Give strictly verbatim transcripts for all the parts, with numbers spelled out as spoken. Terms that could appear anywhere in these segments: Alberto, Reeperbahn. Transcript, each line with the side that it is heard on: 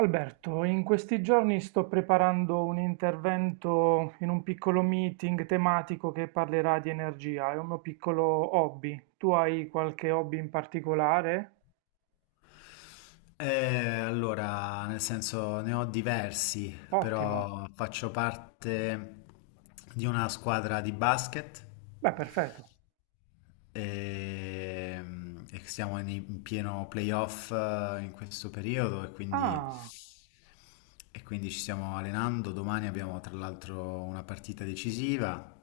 right: Alberto, in questi giorni sto preparando un intervento in un piccolo meeting tematico che parlerà di energia, è un mio piccolo hobby. Tu hai qualche hobby in particolare?
left: Eh, allora, nel senso ne ho diversi,
right: Ottimo,
left: però faccio parte di una squadra di basket
right: beh, perfetto.
left: e, e siamo in, in pieno playoff eh, in questo periodo e quindi,
right: Ah,
left: e quindi ci stiamo allenando. Domani abbiamo tra l'altro una partita decisiva.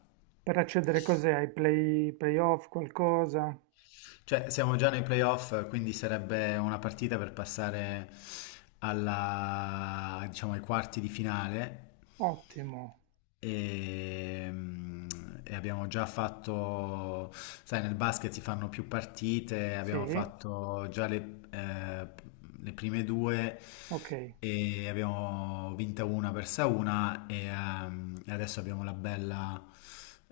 right: per accedere cos'è? Ai play, playoff, qualcosa?
left: Cioè, siamo già nei playoff, quindi sarebbe una partita per passare alla, diciamo, ai quarti di finale.
right: Ottimo,
left: E, e abbiamo già fatto, sai, nel basket si fanno più partite, abbiamo
right: sì,
left: fatto già le, eh, le prime due
right: ok.
left: e abbiamo vinta una, persa una e, ehm, e adesso abbiamo la bella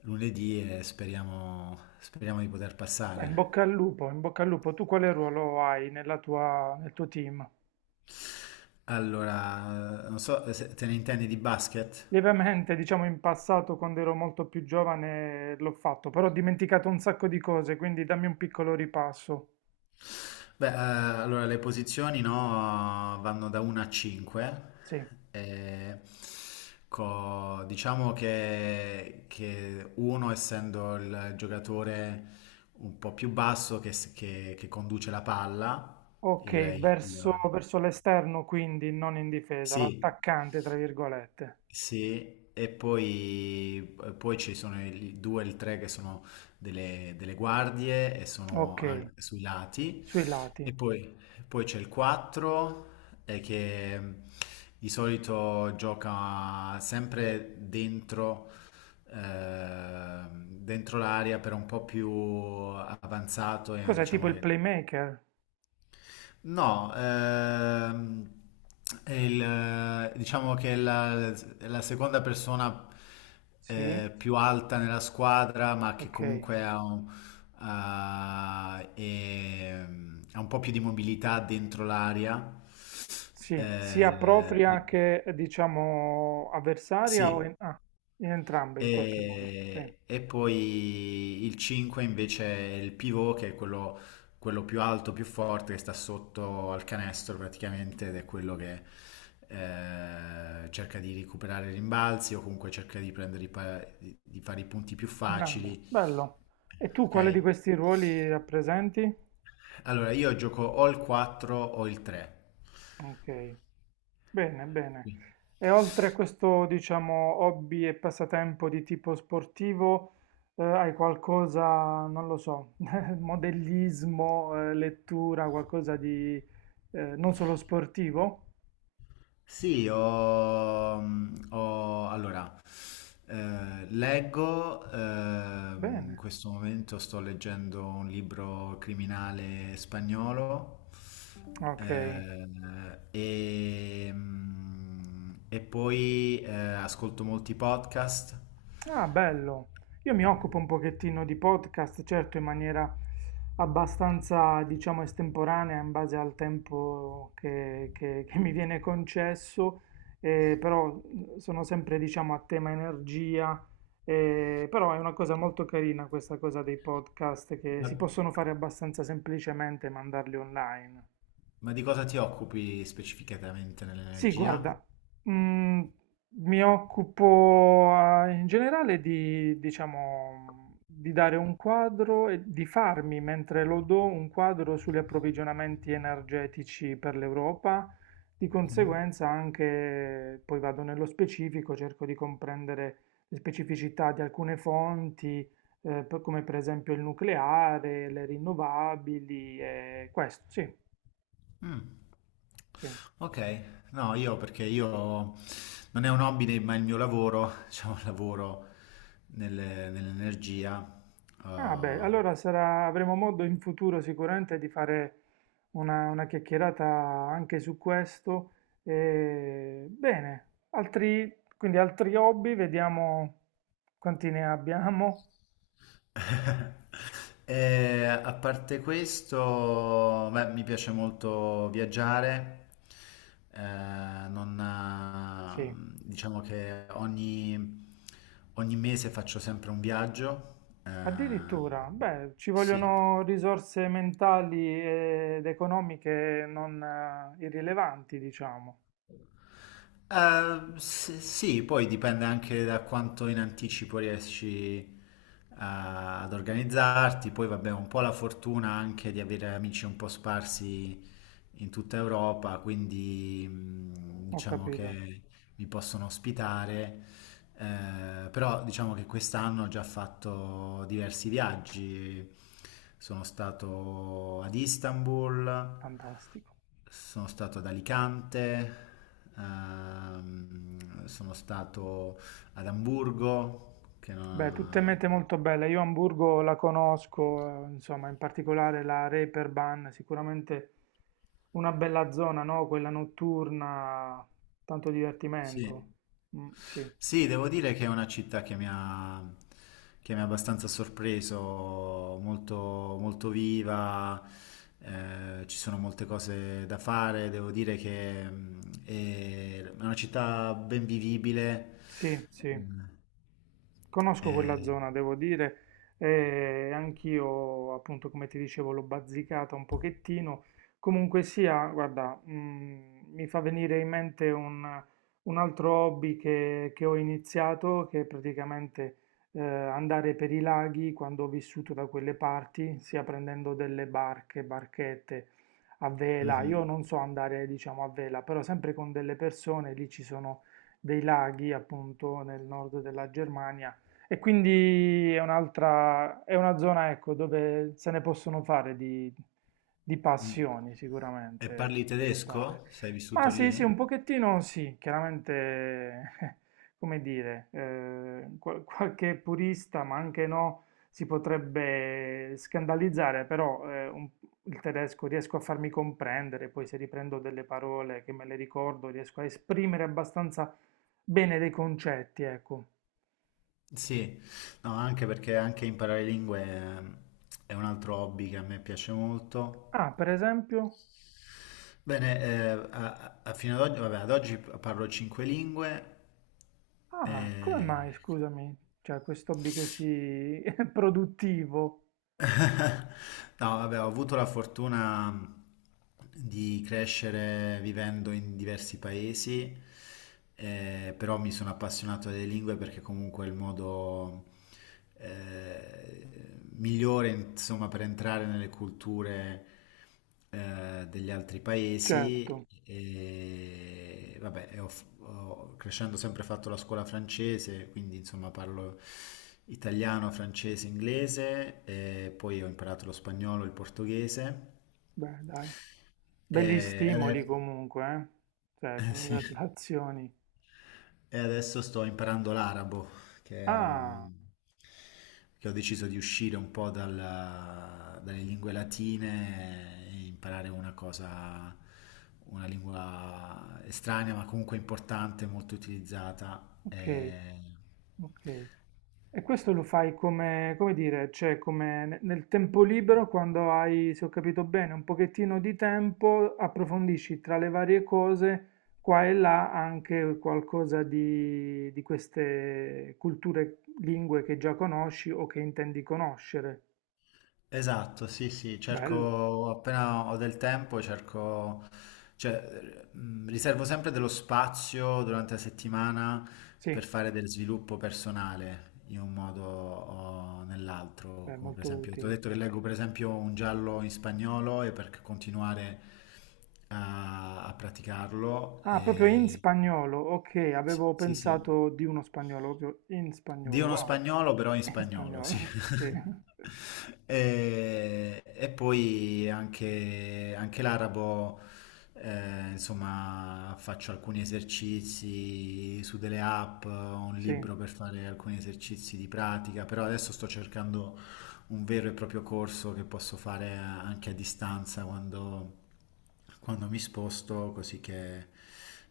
left: lunedì e speriamo, speriamo di poter
right: Beh, in
left: passare.
right: bocca al lupo, in bocca al lupo. Tu quale ruolo hai nella tua, nel tuo team?
left: Allora, non so se te ne intendi di basket?
right: Lievemente, diciamo in passato, quando ero molto più giovane, l'ho fatto, però ho dimenticato un sacco di cose, quindi dammi un piccolo ripasso.
left: Beh, eh, allora le posizioni no, vanno da uno a cinque.
right: Sì.
left: eh, co- diciamo che, che uno, essendo il giocatore un po' più basso che, s- che- che conduce la palla, il,
right: Ok,
left: il-
right: verso,
left: il-
right: verso l'esterno, quindi non in difesa,
left: sì.
right: l'attaccante, tra virgolette.
left: Sì, e poi, e poi ci sono i due e il tre che sono delle, delle guardie e sono
right: Ok,
left: an- sui lati.
right: sui lati.
left: E poi, poi c'è il quattro eh, che di solito gioca sempre dentro, eh, dentro l'area, però un po' più avanzato, e
right: Cos'è tipo
left: diciamo
right: il
left: che...
right: playmaker?
left: No, ehm, è il- diciamo che è la, è la seconda persona
right: Sì,
left: eh, più alta nella squadra, ma che
right: ok.
left: comunque ha un, ha- è- ha un po' più di mobilità dentro l'area.
right: Sì, sia
left: Eh,
right: propria che diciamo avversaria o
left: sì,
right: in, ah, in entrambe in qualche modo. Sì,
left: e, e poi il cinque invece è il pivot, che è quello, quello più alto, più forte, che sta sotto al canestro praticamente, ed è quello che eh, cerca di recuperare i rimbalzi o comunque cerca di prendere i pa- di di fare i punti più
right: grande,
left: facili.
right: bello. E tu
left: Ok?
right: quale di questi ruoli rappresenti?
left: Allora, io gioco o il quattro o il tre.
right: Ok, bene, bene. E oltre a questo, diciamo, hobby e passatempo di tipo sportivo, eh, hai qualcosa, non lo so, modellismo, eh, lettura, qualcosa di eh, non solo sportivo?
left: Sì, ho, mm, ho- allora, eh, leggo, ehm, in
right: Bene,
left: questo momento sto leggendo un libro criminale spagnolo
right: ok.
left: eh, e, mm, e poi eh, ascolto molti podcast.
right: Ah, bello. Io mi occupo un pochettino di podcast, certo in maniera abbastanza, diciamo, estemporanea in base al tempo che, che- che mi viene concesso, eh, però mh, sono sempre, diciamo, a tema energia, eh, però è una cosa molto carina questa cosa dei podcast che
left: Ma,
right: si possono fare abbastanza semplicemente e mandarli online.
left: ma di cosa ti occupi specificatamente
right: Sì,
left: nell'energia?
right: guarda, mm, mi occupo eh, in generale di, diciamo, di dare un quadro e di farmi, mentre lo do, un quadro sugli approvvigionamenti energetici per l'Europa. Di conseguenza anche, poi vado nello specifico, cerco di comprendere le specificità di alcune fonti, eh, per- come per esempio il nucleare, le rinnovabili e questo, sì,
left: Mm.
right: sì.
left: Ok, no, io perché io non è un hobby, ne- ma il mio lavoro, diciamo, lavoro nelle- nell'energia.
right: Ah beh,
left: Eh.
right: allora sarà- avremo modo in futuro sicuramente di fare una, una chiacchierata anche su questo. E, bene, altri, quindi altri hobby, vediamo quanti ne abbiamo.
left: E a parte questo, beh, mi piace molto viaggiare. Eh, non,
right: Sì,
left: eh, Diciamo che ogni, ogni mese faccio sempre un viaggio. Eh,
right: addirittura, beh, ci
left: sì.
right: vogliono risorse mentali ed economiche non eh, irrilevanti, diciamo.
left: Eh, s- sì, poi dipende anche da quanto in anticipo riesci a- ad organizzarti, poi vabbè, un po' la fortuna anche di avere amici un po' sparsi in tutta Europa, quindi mh,
right: Ho
left: diciamo
right: capito,
left: che mi possono ospitare eh, però diciamo che quest'anno ho già fatto diversi viaggi. Sono stato ad Istanbul,
right: fantastico.
left: sono stato ad Alicante, ehm, sono stato ad Amburgo, che
right: Beh, tutte
left: non...
right: mete molto belle. Io Hamburgo la conosco, eh, insomma, in particolare la Reeperbahn, sicuramente una bella zona, no? Quella notturna, tanto divertimento.
left: Sì.
right: Mm, sì,
left: Sì, devo dire che è una città che mi ha, che mi ha abbastanza sorpreso, molto, molto viva, eh, ci sono molte cose da fare, devo dire che mm, è una città ben vivibile.
right: sì, sì.
left: Eh,
right: Conosco quella
left: eh,
right: zona, devo dire, e anch'io, appunto, come ti dicevo, l'ho bazzicata un pochettino. Comunque sia, guarda, mm, mi fa venire in mente un, un altro hobby che, che ho iniziato, che è praticamente eh, andare per i laghi quando ho vissuto da quelle parti, sia prendendo delle barche, barchette a vela. Io
left: mhm,
right: non so andare, diciamo, a vela, però sempre con delle persone, lì ci sono dei laghi, appunto, nel nord della Germania e quindi è un'altra, è una zona, ecco, dove se ne possono fare di, di
left: mm.
right: passioni
left: E
right: sicuramente
left: parli
right: sviluppare.
left: tedesco? Sei
right: Ma
left: vissuto
right: sì, sì,
left: lì?
right: un pochettino sì, chiaramente, come dire, eh, qual- qualche purista, ma anche no, si potrebbe scandalizzare, però eh, un- il tedesco riesco a farmi comprendere, poi se riprendo delle parole che me le ricordo, riesco a esprimere abbastanza bene dei concetti, ecco.
left: Sì, no, anche perché anche imparare lingue eh, è un altro hobby che a me piace molto.
right: Ah, per esempio?
left: Bene, eh, a- a- fino ad oggi, vabbè, ad oggi parlo cinque lingue.
right: Ah, come
left: eh,
right: mai, scusami, cioè questo hobby così produttivo?
left: No, vabbè, ho avuto la fortuna di crescere vivendo in diversi paesi, eh, però mi sono appassionato alle lingue perché comunque è il modo eh, migliore, insomma, per entrare nelle culture eh, degli altri
right: Certo,
left: paesi e vabbè, e ho, f- ho- crescendo ho sempre fatto la scuola francese, quindi insomma parlo italiano, francese, inglese e poi ho imparato lo spagnolo, il portoghese
right: beh, dai, belli
left: e
right: stimoli
left: adesso...
right: comunque, eh? Cioè,
left: Eh, sì.
right: congratulazioni.
left: E adesso sto imparando l'arabo, che è
right: Ah,
left: un- che ho deciso di uscire un po' dalla- dalle lingue latine e imparare una cosa, una lingua estranea, ma comunque importante, molto utilizzata.
right: ok,
left: E...
right: ok. E questo lo fai come, come dire, cioè come ne- nel tempo libero, quando hai, se ho capito bene, un pochettino di tempo, approfondisci tra le varie cose, qua e là, anche qualcosa di, di queste culture, lingue che già conosci o che intendi conoscere.
left: Esatto, sì, sì,
right: Bello,
left: cerco appena ho del tempo, cerco, cioè, mh, riservo sempre dello spazio durante la settimana
right: sì,
left: per fare del sviluppo personale in un modo o nell'altro,
right: beh,
left: come per
right: molto
left: esempio, ti ho
right: utile.
left: detto che leggo per esempio un giallo in spagnolo e per continuare a, a praticarlo.
right: Ah, proprio in
left: E...
right: spagnolo, ok,
left: Sì,
right: avevo
left: sì, sì.
right: pensato di uno spagnolo, proprio in
left: Di
right: spagnolo,
left: uno
right: wow,
left: spagnolo, però in
right: in
left: spagnolo, sì.
right: spagnolo, sì,
left: E, e poi anche, anche l'arabo, eh, insomma, faccio alcuni esercizi su delle app, ho un
right: sì.
left: libro per fare alcuni esercizi di pratica, però adesso sto cercando un vero e proprio corso che posso fare a- anche a distanza quando, quando mi sposto, così che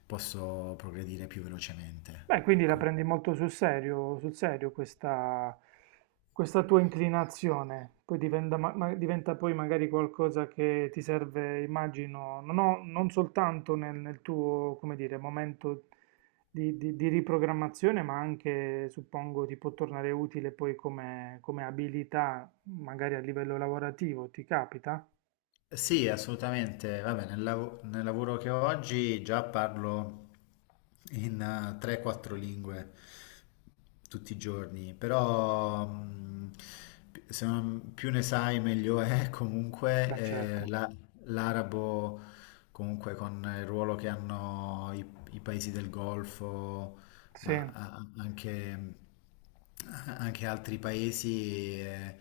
left: posso progredire più velocemente.
right: Beh, quindi la
left: Ecco.
right: prendi molto sul serio, sul serio questa, questa tua inclinazione, poi diventa, ma- ma- diventa poi magari qualcosa che ti serve, immagino, non, ho- non soltanto nel, nel tuo, come dire, momento di, di- di riprogrammazione, ma anche, suppongo, ti può tornare utile poi come, come abilità, magari a livello lavorativo, ti capita?
left: Sì, assolutamente. Vabbè, nel, lav- nel lavoro che ho oggi già parlo in eh, tre quattro lingue tutti i giorni, però mh, pi- se non- più ne sai meglio è.
right: Beh,
left: Comunque eh,
right: certo,
left: la- l'arabo, comunque con il ruolo che hanno i, i paesi del Golfo,
right: sì,
left: ma a- anche, eh, anche altri paesi eh,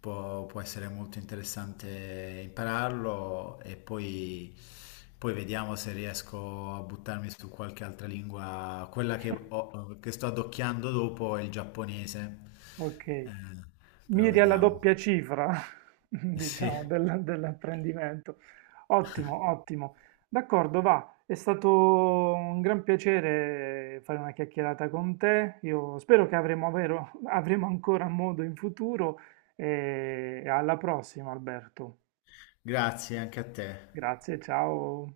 left: può, può essere molto interessante impararlo e poi, poi vediamo se riesco a buttarmi su qualche altra lingua. Quella che, ho- che sto adocchiando dopo è il giapponese.
right: ok.
left: Eh, però
right: Miri alla
left: vediamo.
right: doppia cifra,
left: Sì,
right: diciamo, del- dell'apprendimento. Ottimo, ottimo. D'accordo, va. È stato un gran piacere fare una chiacchierata con te. Io spero che avremo, avvero- avremo ancora modo in futuro e alla prossima, Alberto.
left: grazie anche a te.
right: Grazie, ciao.